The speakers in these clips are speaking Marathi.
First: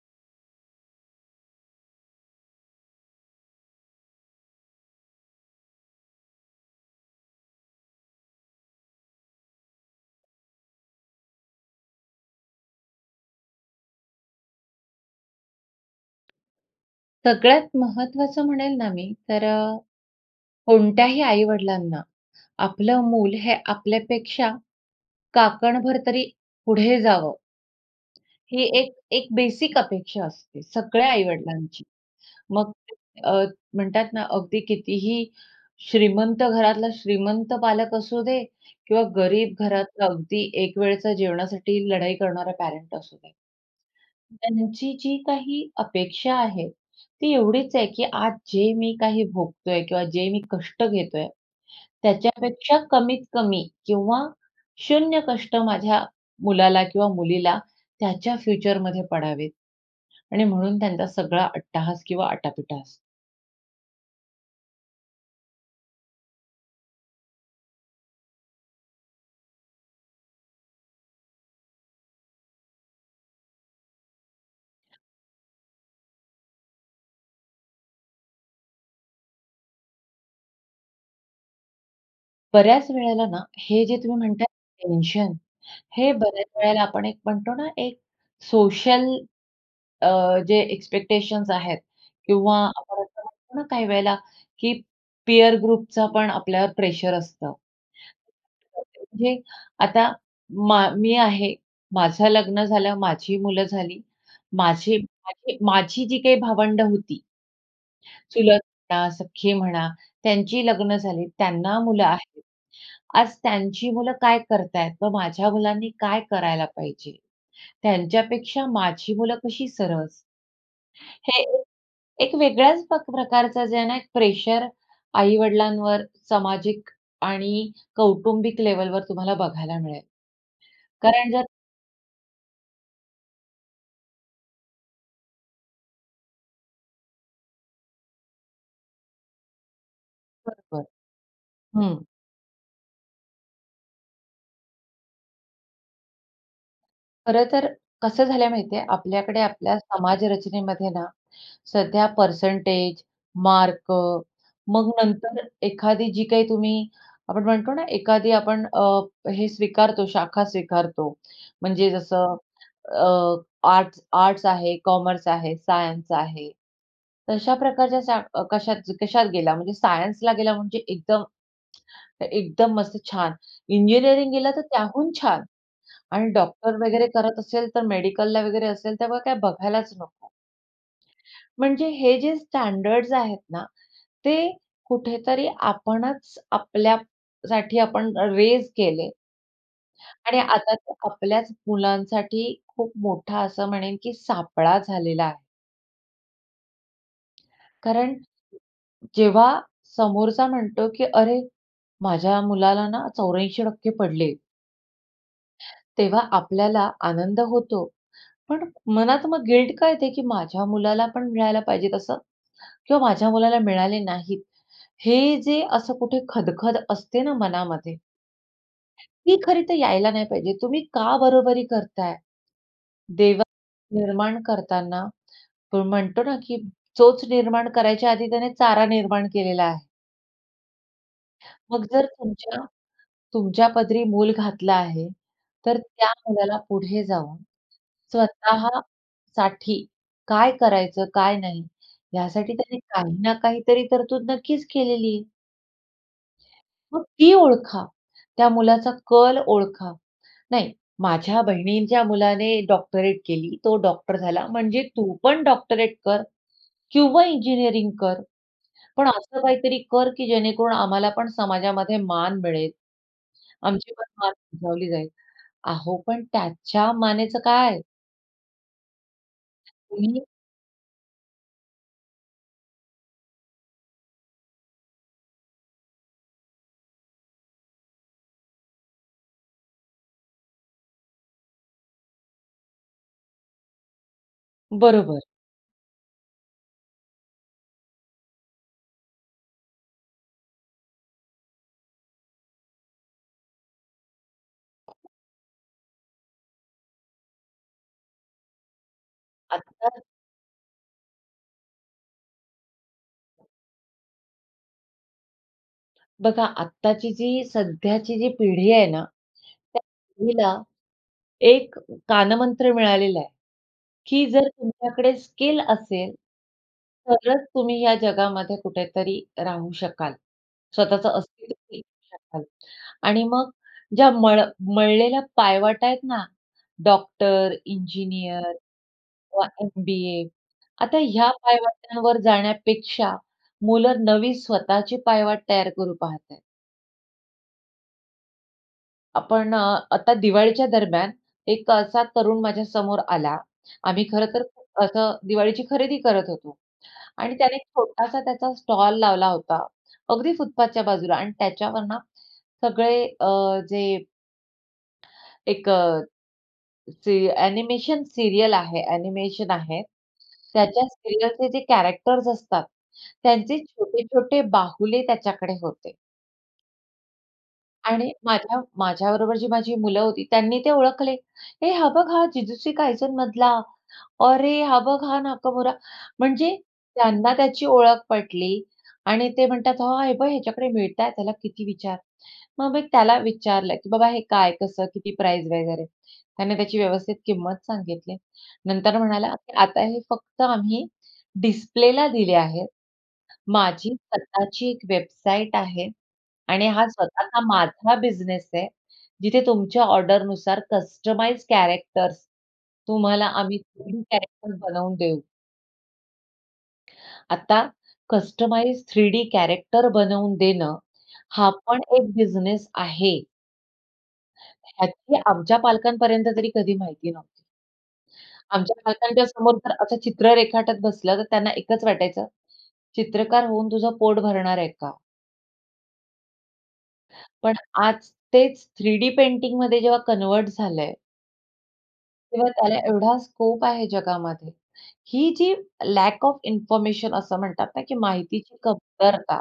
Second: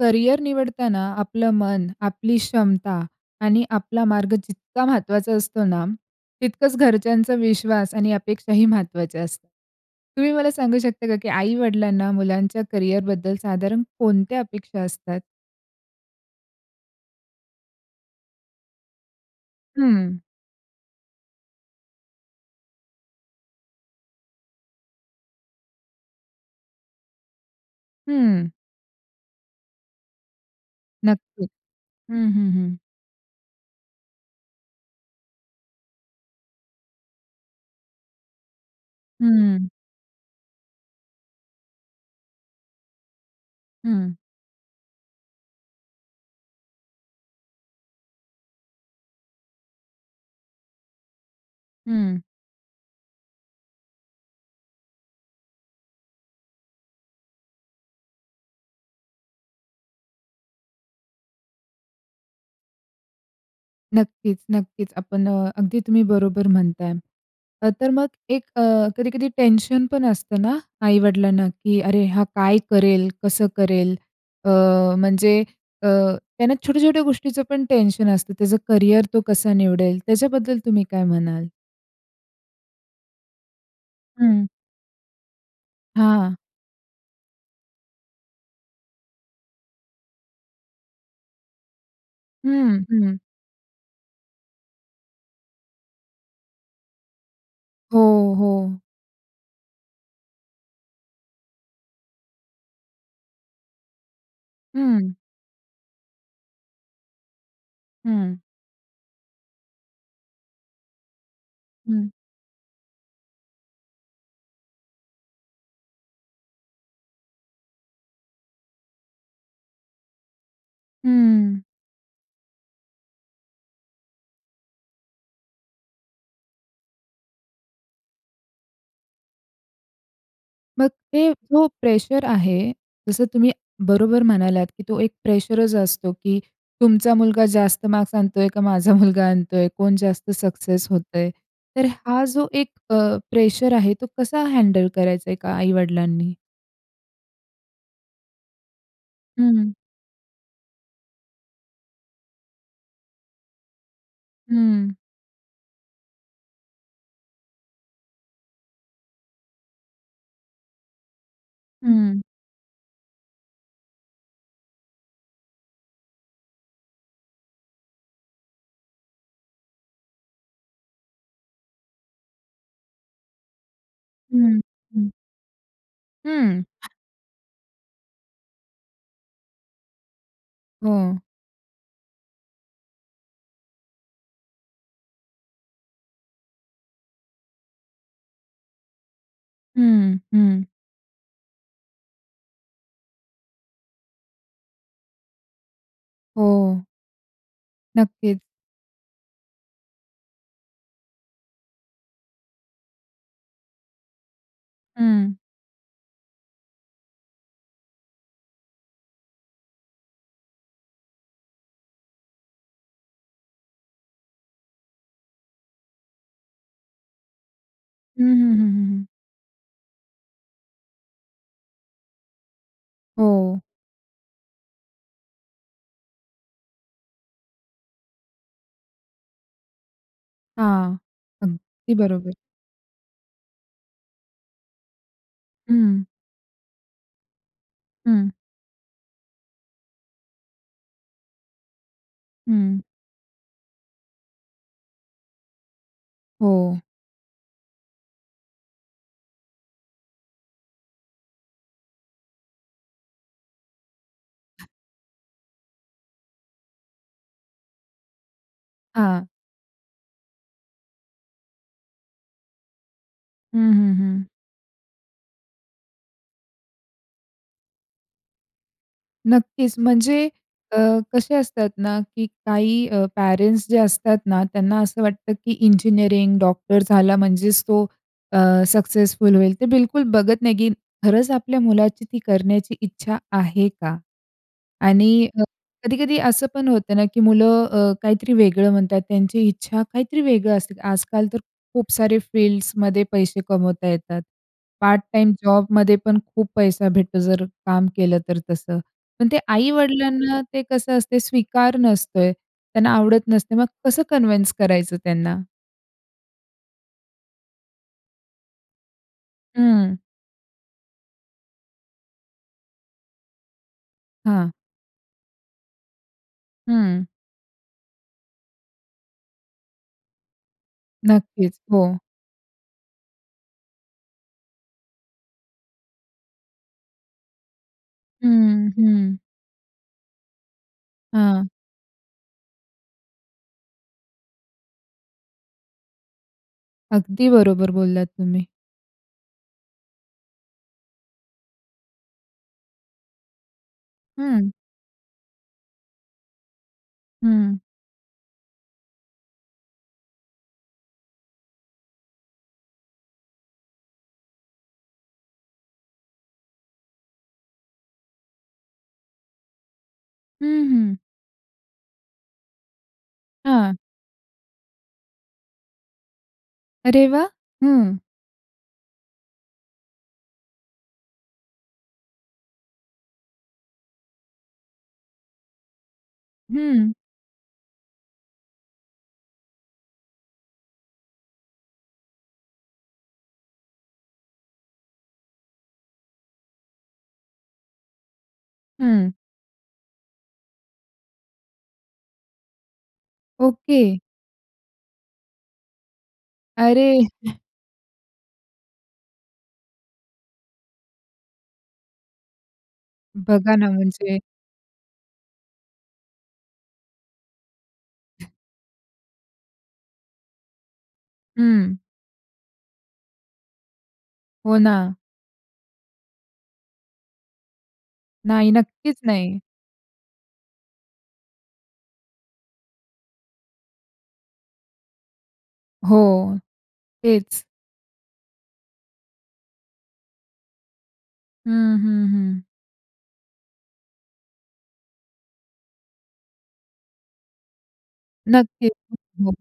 करियर निवडताना आपलं मन, आपली क्षमता आणि आपला मार्ग जितका महत्वाचा असतो ना, तितकंच घरच्यांचा विश्वास आणि अपेक्षाही महत्वाच्या असतात. तुम्ही मला सांगू शकता का की आई-वडिलांना करियरबद्दल साधारण कोणत्या अपेक्षा असतात? सगळ्यात महत्वाचं म्हणेल ना मी तर अ, हं. कोणत्याही आई-वडिलांना आपलं मूल हे आपल्यापेक्षा काकणभर तरी पुढे जावं, हं. ही एक एक बेसिक अपेक्षा असते. सगळ्या नक्कीच. आई-वडिलांची. हं, हं, मग हं. अ, म्हणतात ना, अगदी कितीही श्रीमंत घरातला श्रीमंत पालक असू दे किंवा गरीब हं. घरातला अगदी एक वेळच्या जेवणासाठी लढाई करणारा पॅरेंट असू दे. हं. त्यांची जी काही अपेक्षा आहे, ती एवढीच आहे की आज जे मी काही भोगतोय किंवा जे मी कष्ट घेतोय, हं. त्याच्यापेक्षा कमीत-कमी किंवा शून्य कष्ट माझ्या मुलाला किंवा मुलीला त्याच्या फ्युचरमध्ये पडावेत. आणि म्हणून त्यांचा सगळा अट्टाहास किंवा आटापिटा असतो. नक्कीच, नक्कीच. आपण अ, अगदी तुम्ही बरोबर म्हणताय. अ, तर मग एक अ, कधी-कधी टेन्शन पण असतं ना, आई-वडिलांना, की "अरे हा काय करेल? कसं करेल?" अ, म्हणजे अ, त्यांना छोट्या-छोट्या गोष्टीचंपण टेन्शन असतं, त्याचं करिअर तो कसा निवडेल? त्याच्याबद्दल तुम्ही काय म्हणाल? बऱ्याच वेळेला ना, हे जे तुम्ही म्हणता हं. आहे, टेन्शन, हां, हे हां. बऱ्याच वेळेला आपण एक म्हणतो ना, एक सोशल अ, जे एक्स्पेक्टेशन्स आहेत किंवा हं, आपण हं. असं म्हणतो ना, काही वेळेला की पीअर ग्रुपचा पण आपल्यावर प्रेशर असतं. हो, हो. तर म्हणजे आता मा मी आहे, माझं लग्न झालं, माझी मुलं झाली, माझे हं. माझी माझी जी काही भावंडं होती हं. चुलत म्हणा, सख्खी म्हणा, त्यांची लग्न झाली, त्यांना मुलं हं. आहेत. आज त्यांची मुलं काय करत आहेत व माझ्या मुलांनी काय करायला पाहिजे, त्यांच्यापेक्षा माझी मुलं कशी सरस हे एक, हं. एक वेगळ्याच पक प्रकारचं जे आहे ना, एक प्रेशर आई-वडिलांवर सामाजिक आणि कौटुंबिक लेव्हलवर तुम्हाला बघायला मिळेल. मग ते कारण जर जो प्रेशर आहे, जसं तुम्ही बरोबर म्हणालात, की तो एक प्रेशरच असतो, की तुमचा मुलगा जास्त मार्क्स आणतो आहे, का माझा मुलगा आणतो आहे, कोण जास्त बरोबर. सक्सेस होत आहे. तर हं. हा जो एक अ, प्रेशर आहे तो कसा हँडल करायचा एका आई-वडिलांनी? खरंतर कसं झालं आहे माहिती आहे, आपल्याकडे हं. आपल्या समाजरचनेमध्ये ना, सध्या पर्सेंटेज, मार्क, मग हं. नंतर एखादी जी काही तुम्ही, आपण म्हणतो ना, एखादी आपण अ, हे स्वीकारतो, शाखा स्वीकारतो. म्हणजे हं. जसं अ, आर्ट्स-आर्ट्स आहे, कॉमर्स आहे, सायन्स आहे. तशा प्रकारच्या शा कशा कशात गेला, म्हणजे सायन्सला गेला म्हणजे एकदम, एकदम मस्त छान. इंजिनिअरिंग गेला हं, तर हं. त्याहून छान. आणि हं. डॉक्टर वगैरे करत असेल तर मेडिकलला वगैरे असेल त्यामुळे काय बघायलाच नको. हो. म्हणजे हे जे स्टँडर्ड्स आहेत ना, ते कुठेतरी आपणच आपल्यासाठी आपण रेझ केले. हं, आणि हं. आता तर आपल्याच मुलांसाठी खूप मोठा असं म्हणेन, की सापळा झालेला आहे. हो. कारण, नक्कीच. जेव्हा समोरचा म्हणतो की "अरे, माझ्या मुलाला ना, 84% पडले. हं. तेव्हा आपल्याला आनंद होतो. पण मनात मग गिल्ट का येते, की माझ्या मुलाला पण मिळायला पाहिजे तसं. किंवा माझ्या मुलाला मिळाले नाहीत. हे जे असं कुठे खदखद असते ना, मनामध्ये, हं, हं, हं, हं. ती खरी तर यायला नाही पाहिजे. तुम्ही का बरोबरी करताय? हो. देवानी निर्माण करतांना म्हणतो ना, की चोच निर्माण करायच्या आधी त्याने चारा निर्माण केलेला आहे. हां. मग अगदी जर बरोबर. तुमच्या तुमच्या पदरी मूल घातला आहे, तर हं. त्या मुलाला पुढे जाऊन हं. स्वतः साठी काय करायचं, काय नाही, यासाठी त्याने हं. काही ना काहीतरी तरतूद नक्कीच केलेली. हो. मग ती ओळखा. त्या मुलाचा कल ओळखा. "नाही, माझ्या बहिणींच्या मुलाने डॉक्टरेट केली, तो डॉक्टर झाला, म्हणजे तू पण डॉक्टरेट कर किंवा इंजिनिअरिंग कर. पण हां. असं काहीतरी कर, की जेणेकरून आम्हालापण समाजामध्ये मान मिळेल. हं, हं, आमचीपण हं. मान उंचावली जाईल." अहो, पण त्याच्या मानेचं काय? नक्कीच. तुम्ही म्हणजे अ, कसे असतात ना, की काही अ, पेरेंट्स जे असतात ना, त्यांना असं वाटतं की इंजिनिअरिंग, डॉक्टर झाला म्हणजेच तो अ, सक्सेसफुल होईल. ते बिलकुल बघत नाही, की खरंच आपल्या मुलाची ती करण्याची इच्छा आहे का? बरोबर. आणि कधी-कधी असं पण होतं ना, की मुलं अ, काहीतरी वेगळं म्हणतात, त्यांची इच्छा काहीतरी वेगळं असते. आजकाल तर खूप सारे फील्ड्समध्ये पैसे कमवता येतात. पार्ट-टाईम जॉबमध्ये पण खूप पैसा भेटतो, जर काम केलं तर तसं. पण ते आता आई-वडिलांना, ते कसं असतं, स्वीकार नसतोय. त्यांना आवडत नसते. मग कसं कन्व्हीन्स करायचं त्यांना? बघा आत्ताची जी सध्याची जी पिढी आहे ना. त्या हं. पिढीला एक कानमंत्र मिळालेला आहे, की जर हां. तुमच्याकडे स्किल असेल, हं. तरच तुम्ही या जगामध्ये कुठेतरी राहू शकाल. स्वतःचं अस्तित्व नक्कीच. बनवू हो. शकाल आणि मग ज्या मळ मळलेल्या पायवाटा आहेत ना, डॉक्टर, इंजिनिअर हं, हं. किंवा एम-बी-ए आता ह्या हां. पायवाटांवर जाण्यापेक्षा मुलं नवी स्वतःची पायवाट तयार करू पाहत आहेत. अगदी बरोबर बोललात तुम्ही. आपण अ, आता दिवाळीच्या दरम्यान, एक अ, असा तरुण माझ्या समोर आला. आम्ही खरंतर हं. असं दिवाळीची खरेदी करत होतो. आणि त्याने हं. एक छोटासा त्याचा स्टॉल लावला होता. अगदी फुटपाथच्या बाजूला आणि त्याच्यावर ना, सगळे अ, जे एक अ, जे ॲनिमेशन सीरियल आहे ॲनिमेशन आहे. हं, त्याच्या हं. सीरियलचे जे कॅरेक्टर्स असतात त्यांचे हां. छोटे-छोटे बाहुले त्याच्याकडे होते. अरे वाह! हं. आणि माझ्या माझ्याबरोबर जी माझी मुलं होती, त्यांनी ते ओळखले. "हे, हा बघ, हा जिजूसी कायझन मधला; अरे, हा बघ, हा नाकमोरा." म्हणजे हं. त्यांना त्याची ओळख पटली आणि ते म्हणतात, "हां, हे बघ, ह्याच्याकडे मिळतंय, त्याला किती विचार." मग मी त्याला विचारलं की, "बाबा, हे काय, कसं, किती प्राईस वगैरे?" त्याने त्याची व्यवस्थित किंमत सांगितली. नंतर हं. म्हणाला, "आता हे फक्त आम्ही डिस्प्लेला दिले आहेत, माझी ओके. स्वतःची एक वेबसाईट आहे आणि हा अरे, स्वतःचा माझा बिझनेस आहे, जिथे तुमच्या ऑर्डरनुसार कस्टमाइज्ड कॅरेक्टर्स तुम्हाला बघा आम्ही ना, थ्रीडी म्हणजे कॅरेक्टर बनवून देऊ." आता कस्टमाइज्ड थ्रीडी कॅरेक्टर बनवून देणं, हा हं. पण एक बिझनेस आहे. हो ना. ह्याची आमच्या पालकांपर्यंत तरी कधी माहिती नव्हती. नाही, आमच्या नक्कीच पालकांच्या नाही. समोर जर असं चित्र रेखाटत बसलं, तर त्यांना एकच वाटायचं, "चित्रकार होऊन तुझं पोट भरणार आहे का?" हो, तेच. पण आज तेच थ्रीडी पेंटिंगमध्ये जेव्हा कन्व्हर्ट झालंय हं, हं, हं. किंवा त्याला एवढा स्कोप आहे जगामध्ये. ही जी लॅक ऑफ इंन्फॉरमेशन असं म्हणतात ना, की माहितीची नक्कीच. हो, हो. कमतरता.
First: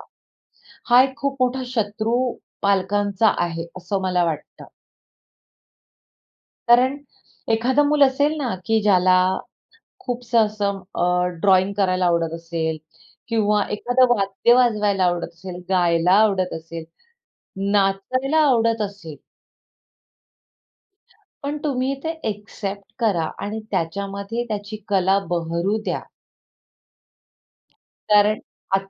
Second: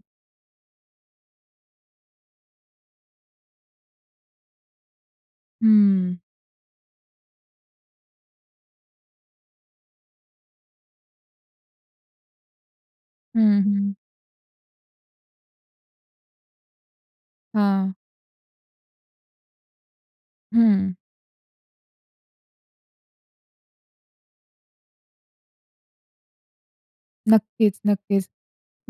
हा एक खूप मोठा शत्रू पालकांचा आहे, असं मला वाटतं. हं. कारण एखादं मूल असेल ना, की ज्याला खूपसं असं अ, ड्रॉइंग करायला आवडत असेल हं, किंवा हं. एखादं वाद्य वाजवायला आवडत असेल, गायला आवडत असेल, हां. नाचायला आवडत असेल हं. पण तुम्ही ते ॲक्सेप्ट करा आणि त्याच्यामध्ये त्याची कला बहरु द्या. नक्कीच, नक्कीच. कारण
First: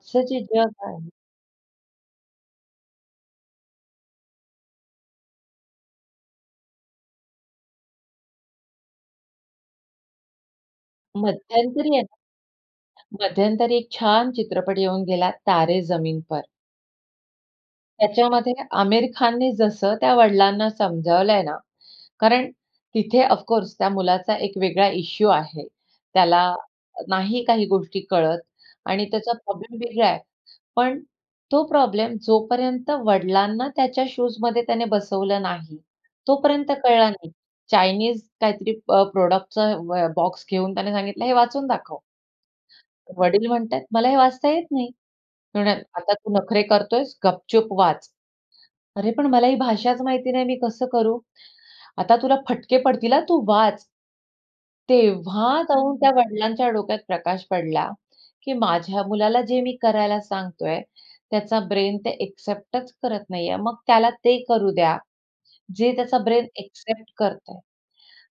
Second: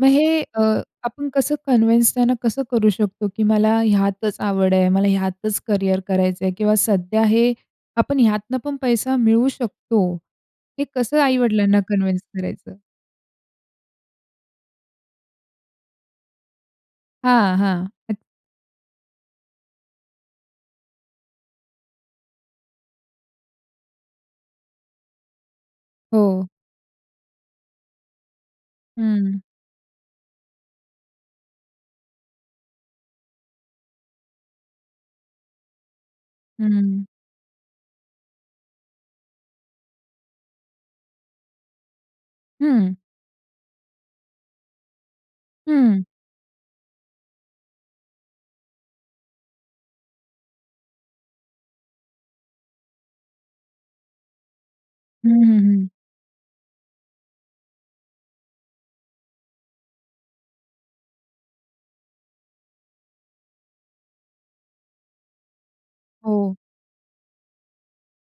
मग जे हे अ, जग आहे आपण कसं कन्व्हिन्स त्यांना कसं करू शकतो? की मला ह्यातच आवड आहे, मला ह्यातच करियर करायचंय किंवा सध्या हे आपण ह्यातनं पण पैसा मिळवू शकतो. हे कसं आई-वडिलांना मध्यंतरी आहे कन्व्हिन्स करायचं? ना मध्यंतरी एक छान चित्रपट येऊन गेला, "तारे जमीन पर." हां, हां. न त्याच्यामध्ये आमिर खानने जसं त्या वडिलांना समजावलंय ना, कारण तिथे ऑफकोर्स त्या मुलाचा एक वेगळा इश्यू आहे. त्याला हो. नाही काही गोष्टी कळत आणि त्याचा हं. प्रॉब्लेम वेगळा आहे. पण तो प्रॉब्लेम जोपर्यंत वडिलांना त्याच्या शूजमध्ये त्याने बसवलं नाही, तोपर्यंत हं. कळला नाही. चाइनीज काहीतरी अ, प प्रॉडक्टचा ब बॉक्स घेऊन त्याने सांगितलं, "हे वाचून दाखव" हं. ...वडील म्हणतायेत, "मला, हे वाचता येत नाही." ते म्हणाले, हं. "आता तू नखरे करतोयस गपचूप वाच." "अरे! पण मला ही भाषाच माहिती नाही, मी कसं करू?" "आता तुला फटके पडतील हा, तू वाच." हं, तेव्हा हं. जाऊन त्या वडिलांच्या डोक्यात प्रकाश पडला, की माझ्या मुलाला जे मी करायला सांगतोय, त्याचा ब्रेन ते ॲक्सेप्टच करत नाहीये. मग त्याला ते करू द्या, जे त्याचा ब्रेन हो. ॲक्सेप्ट करतंय.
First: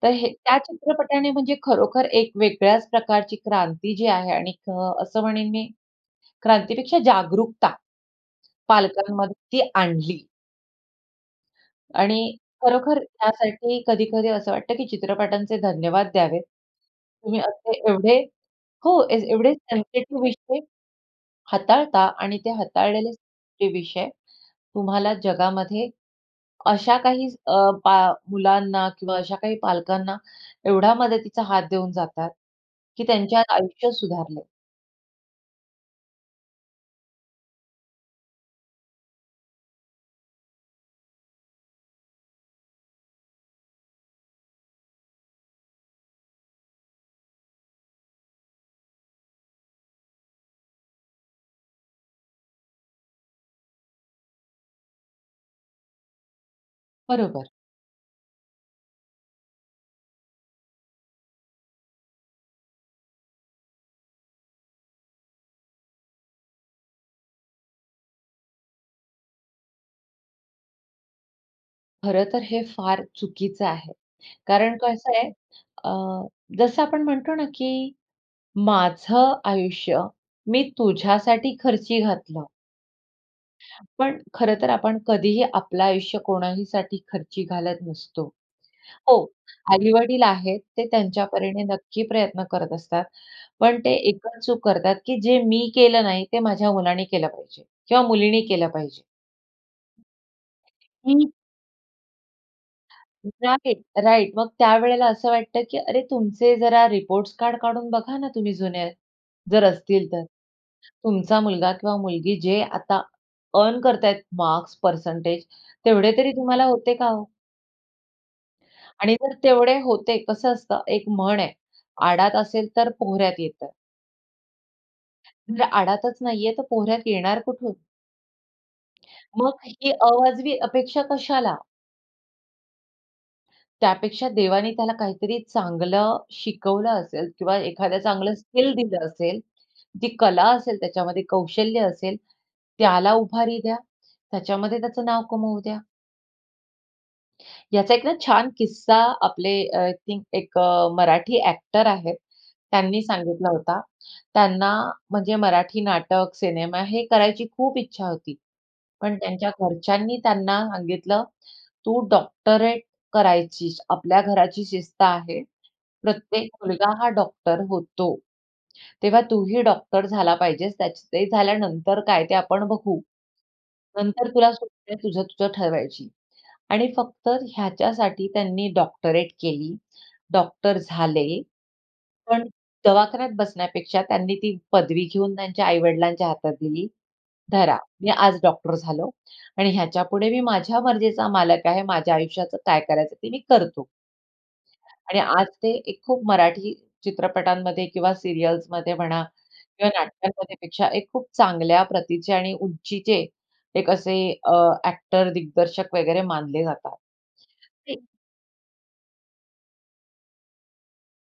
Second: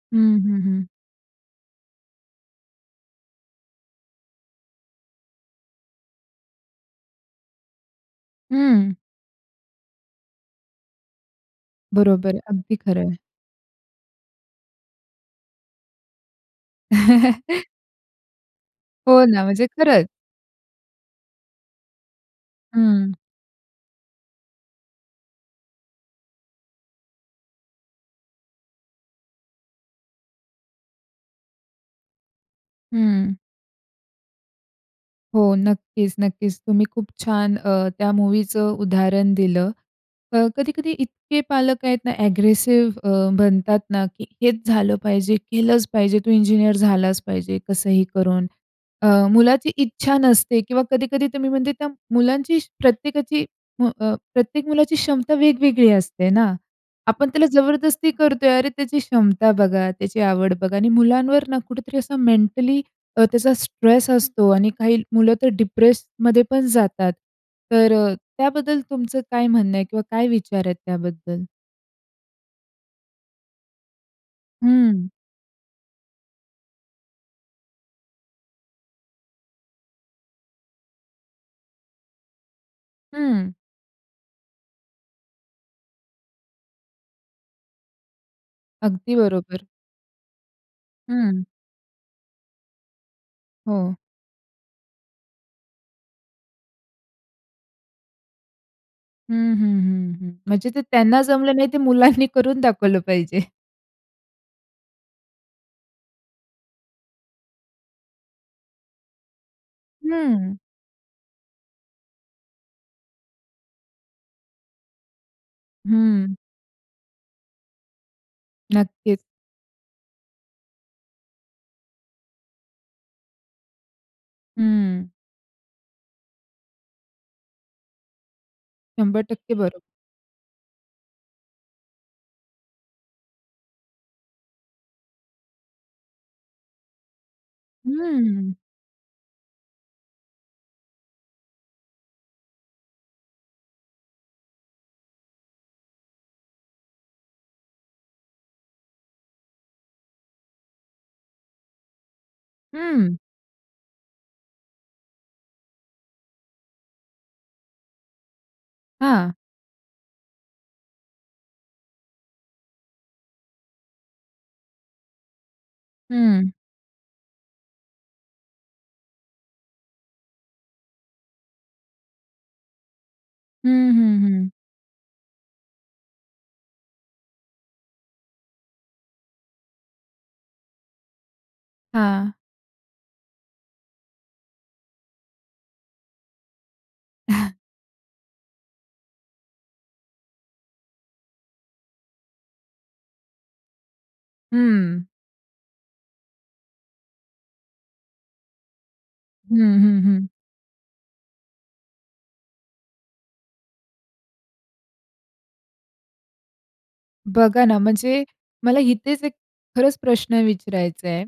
तर हे हं, त्या हं, हं. चित्रपटाने म्हणजे खरोखर एक वेगळ्याच प्रकारची क्रांती जी आहे आणि क असं म्हणेन मी क्रांतीपेक्षा जागरूकता हं. पालकांमध्ये ती आणली. बरोबर आणि अगदी खरोखर खरं आहे. त्यासाठी कधी-कधी असं वाटतं की चित्रपटांचे धन्यवाद द्यावेत. तुम्ही असं एवढे हो, ए हो ना, एवढे म्हणजे खरंच. सेन्सिटिव्ह विषय हाताळता. आणि ते हाताळलेलेच हं. जे विषय तुम्हाला जगामध्ये अशा काही अ, पा मुलांना किंवा अशा काही पालकांना एवढा मदतीचा हात देऊन जातात की हं. त्यांच्यात आयुष्य सुधारलंय. हो, नक्कीच, नक्कीच. तुम्ही खूप छान अ, त्या मूव्हीचं उदाहरण दिलं. अ, कधी-कधी इतके पालक आहेत ना, ॲग्रेसिव्ह अ, बनतात ना, की हेच झालं पाहिजे, केलंच पाहिजे, तू इंजिनिअर झालाच पाहिजे कसंही करून. अ, मुलाची इच्छा नसते किंवा कधी-कधी तुम्ही म्हणजे त्या मुलांची प्रत्येकाची म अ, प्रत्येक मुलाची क्षमता वेगवेगळी असते ना. आपण त्याला बरोबर. जबरदस्ती करतोय, अरे, त्याची क्षमता बघा, त्याची आवड बघा आणि मुलांवर ना, कुठेतरी असा मेंटली अ, त्याचा स्ट्रेस असतो आणि काही मुलं तर डिप्रेस्डमध्ये पण जातात. तर अ, त्याबद्दल तुमचं काय म्हणणं आहे किंवा काय विचार आहेत त्याबद्दल? खरंतर हे फार चुकीचं आहे, कारण हं. कसं आहे अ, जसं आपण म्हणतो ना, की माझं आयुष्य मी तुझ्यासाठी खर्ची घातलं हं. पण खरंतर आपण कधीही आपलं आयुष्य कोणाहीसाठी खर्ची घालत नसतो. अगदी हो, बरोबर. आई-वडील आहेत, ते त्यांच्या हं. परीने नक्की प्रयत्न करत असतात. पण ते हो. एक अ, चूक करतात, की जे मी केलं नाही, ते माझ्या मुलाने केलं पाहिजे किंवा मुलींनी केलं पाहिजे. हं, हं, हं, हं. म्हणजे ते त्यांना मी जमलं नाही, ते मुलांनी करून दाखवलं पाहिजे. Right, right. मग त्यावेळेला असं वाटतं, की अरे तुमचे जरा रिपोर्टस कार्ड काढून बघा ना, तुम्ही जुने, जर असतील तर. हं. तुमचा मुलगा किंवा मुलगी जे आता अर्न करत आहेत मार्क्स, परसेंटेज, तेवढे तरी हं. तुम्हाला होते का हो? आणि नक्कीच. जर तेवढे होते, कसं असतं एक म्हण आहे, "आडात असेलतर पोहऱ्यात येतं." हं. म्हणजे आडातच नाही आहे, तर पोहऱ्यात येणार कुठून? 100% मग बरोबर. ही अवाजवी अपेक्षा कशाला? त्यापेक्षा देवाने त्याला काहीतरी चांगलं शिकवलं असेल किंवा एखादं चांगलं हम्म. स्किल दिलं असेल, ती कला असेल त्याच्यामध्ये कौशल्य असेल, त्याला उभारी द्या, त्याच्यामध्ये त्याचं नाव कमवू द्या. याचा एक ना, छान किस्सा आपले अ, आय थिंक अ, एक मराठी ॲक्टर आहेत. त्यांनी हं. सांगितला होता. त्यांना म्हणजे मराठी नाटक, सिनेमा हे करायची खूप इच्छा होती. पण हां. त्यांच्या घरच्यांनी त्यांना सांगितलं "तू डॉक्टरेट करायचीस. आपल्या घराची शिस्त आहे, प्रत्येक हं. मुलगा हा डॉक्टर होतो. तेव्हा तूही डॉक्टर झाला पाहिजेस. त्याच ते झाल्यानंतर काय ते आपण बघू. हं, हं, नंतर हं. तुला सूट आहे तुझं, तुझं ठरवायची." आणि फक्त ह्याच्यासाठी त्यांनी डॉक्टरेट केली. डॉक्टर झाले. हां. पण दवाखान्यात बसण्यापेक्षा त्यांनी ती पदवी घेऊन त्यांच्या आई-वडिलांच्या हातात दिली "धरा, मी आज डॉक्टर झालो आणि ह्याच्यापुढे मी माझ्या मर्जीचा मालक आहे, माझ्या आयुष्याचं काय करायचं ते मी करतो." हं. आणि आज ते एक खूप मराठी चित्रपटांमध्ये किंवा सीरियल्समध्ये म्हणा हं, किंवा हं, हं. नाटकांमध्येपेक्षा एक खूप चांगल्या प्रतीचे आणि उंचीचे एक असे अ, ॲक्टर, दिग्दर्शक वगैरे मानले जातात. बघा ना, ते म्हणजे मला इथेच एक खरंच प्रश्न विचारायचा आहे,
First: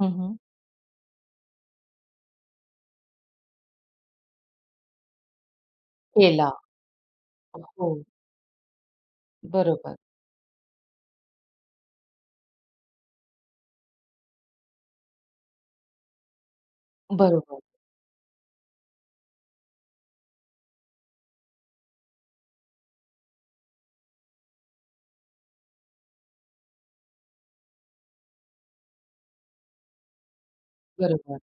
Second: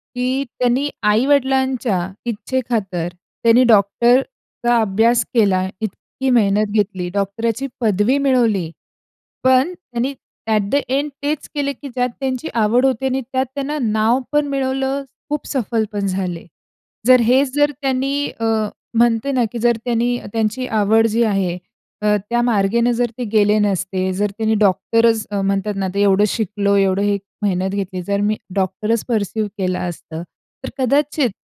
हं, हं. की त्यांनी आई-वडिलांच्या इच्छेखातर त्यांनी डॉक्टरचा अभ्यास केला, इतकी केला. मेहनत घेतली, डॉक्टरची हो. पदवी मिळवली. पण बरोबर. त्यांनी ॲट द एन्ड तेच केले, की ज्यात त्यांची आवड होती. आणि त्यात त्यांना नाव पण मिळवलं. खूप सफल पण झाले. जर हेच बरोबर. जर त्यांनी अ, म्हणते ना, की जर त्यांनी त्यांची आवड जी आहे अ, त्या मार्गेनं जर ते गेले नसते. जर त्यांनी डॉक्टरच, म्हणतात ना, ते एवढं शिकलो एवढं हे, मेहनत घेतली. तर मी डॉक्टरच पर्सिव्ह केलं असतं, तर कदाचित, बरोबर.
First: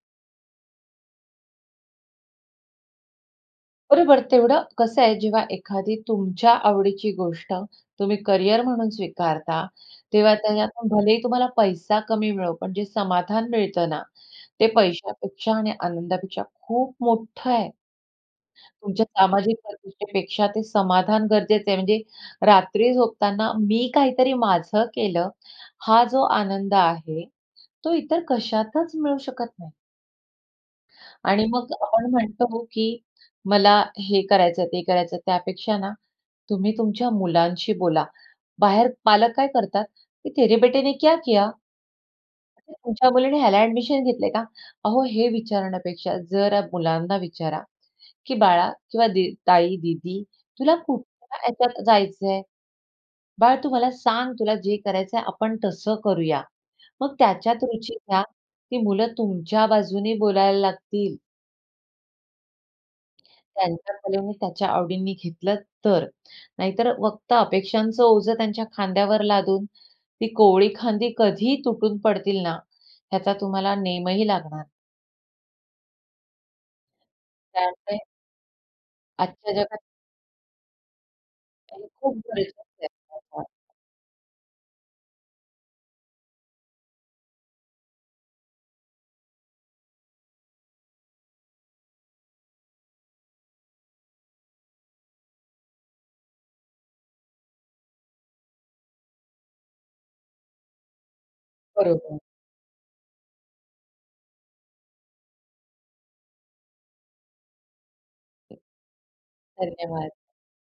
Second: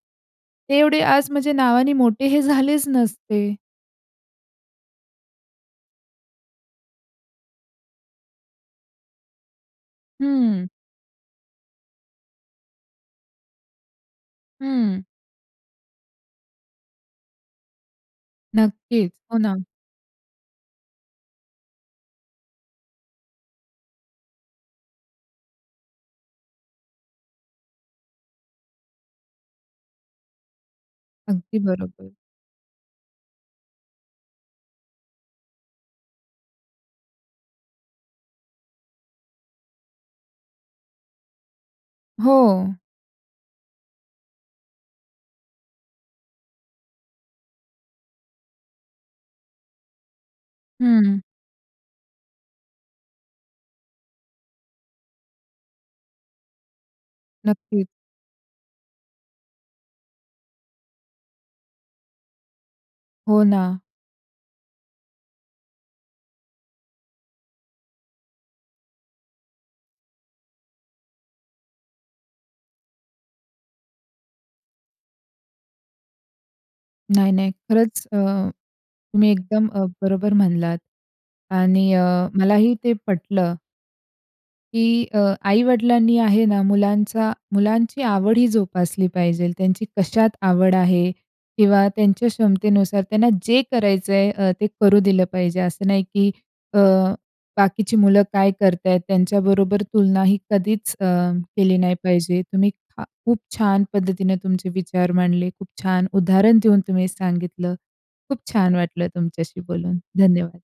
ते एवढे आज म्हणजे नावाने मोठे हे झालेच नसते. बरोबर तेवढं, कसं आहे, जेव्हा एखादी तुमच्या आवडीची गोष्ट तुम्ही करियर म्हणून स्वीकारता, तेव्हा हं. त्याच्यातून, भलेही तुम्हाला पैसा कमी मिळो, पण जे समाधान मिळतं ना, ते हं. पैशापेक्षा आणि आनंदापेक्षा खूप मोठं आहे. तुमच्या नक्कीच, हो सामाजिक ना. प्रतिष्ठेपेक्षा ते समाधान गरजेचं आहे. म्हणजे रात्री झोपताना मी काहीतरी माझं केलं, हा जो आनंद आहे, तो इतर कशातच मिळू शकत नाही. आणि अगदी मग आपण बरोबर. म्हणतो, की "मला हे करायचंय, ते करायचंय," त्यापेक्षा ना, तुम्ही तुमच्या मुलांशी बोला. बाहेर पालक काय करतात, की "तेरे बेटे ने क्या किया?" हो. "तुमच्या मुलीने ह्याला ॲडमिशन घेतलंय का?" अहो हे विचारण्यापेक्षा जरा मुलांना विचारा, की "बाळा किंवा दी ताई, दीदी, तुला हं. कुठल्या ह्याच्यात जायचंय? बाळ तू मला सांग तुला जे करायचंय आपण तसं करूया." मग त्याच्यात नक्कीच. रुची घ्या, "ती मुलं तुमच्या बाजूने बोलायला लागतील." हो ना. त्यांच्या कलेने, त्यांच्या आवडींनी घेतलं तर. नाहीतर फक्त अपेक्षांचं ओझं त्यांच्या खांद्यावर लादून, ती कोवळी खांदी कधीही तुटून पडतील ना, त्याचा तुम्हाला नेमही लागणार नाही. नाही, नाही. त्यामुळे खरंच अ, तुम्ही आजच्या एकदम जगात अ, बरोबर म्हणलात कारण आणि अ, खूप गरजेचं मलाही ते आहे आता. पटलं की अ, आई-वडिलांनी आहे ना, मुलांचा मुलांची आवडही जोपासली पाहिजेल. त्यांची कशात आवड आहे किंवा त्यांच्या क्षमतेनुसार त्यांना जे करायचंय, अ, ते करू दिलं पाहिजे. असं नाही की अ, बाकीची मुलं काय करत आहेत? त्यांच्याबरोबर तुलना ही कधीच अ, केली नाही बरोबर. पाहिजे. तुम्ही छा खूप छान पद्धतीने तुमचे विचार मांडले, खूप छान उदाहरण देऊन तुम्ही सांगितलं. खूप छान वाटलं तुमच्याशी बोलून. धन्यवाद! धन्यवाद!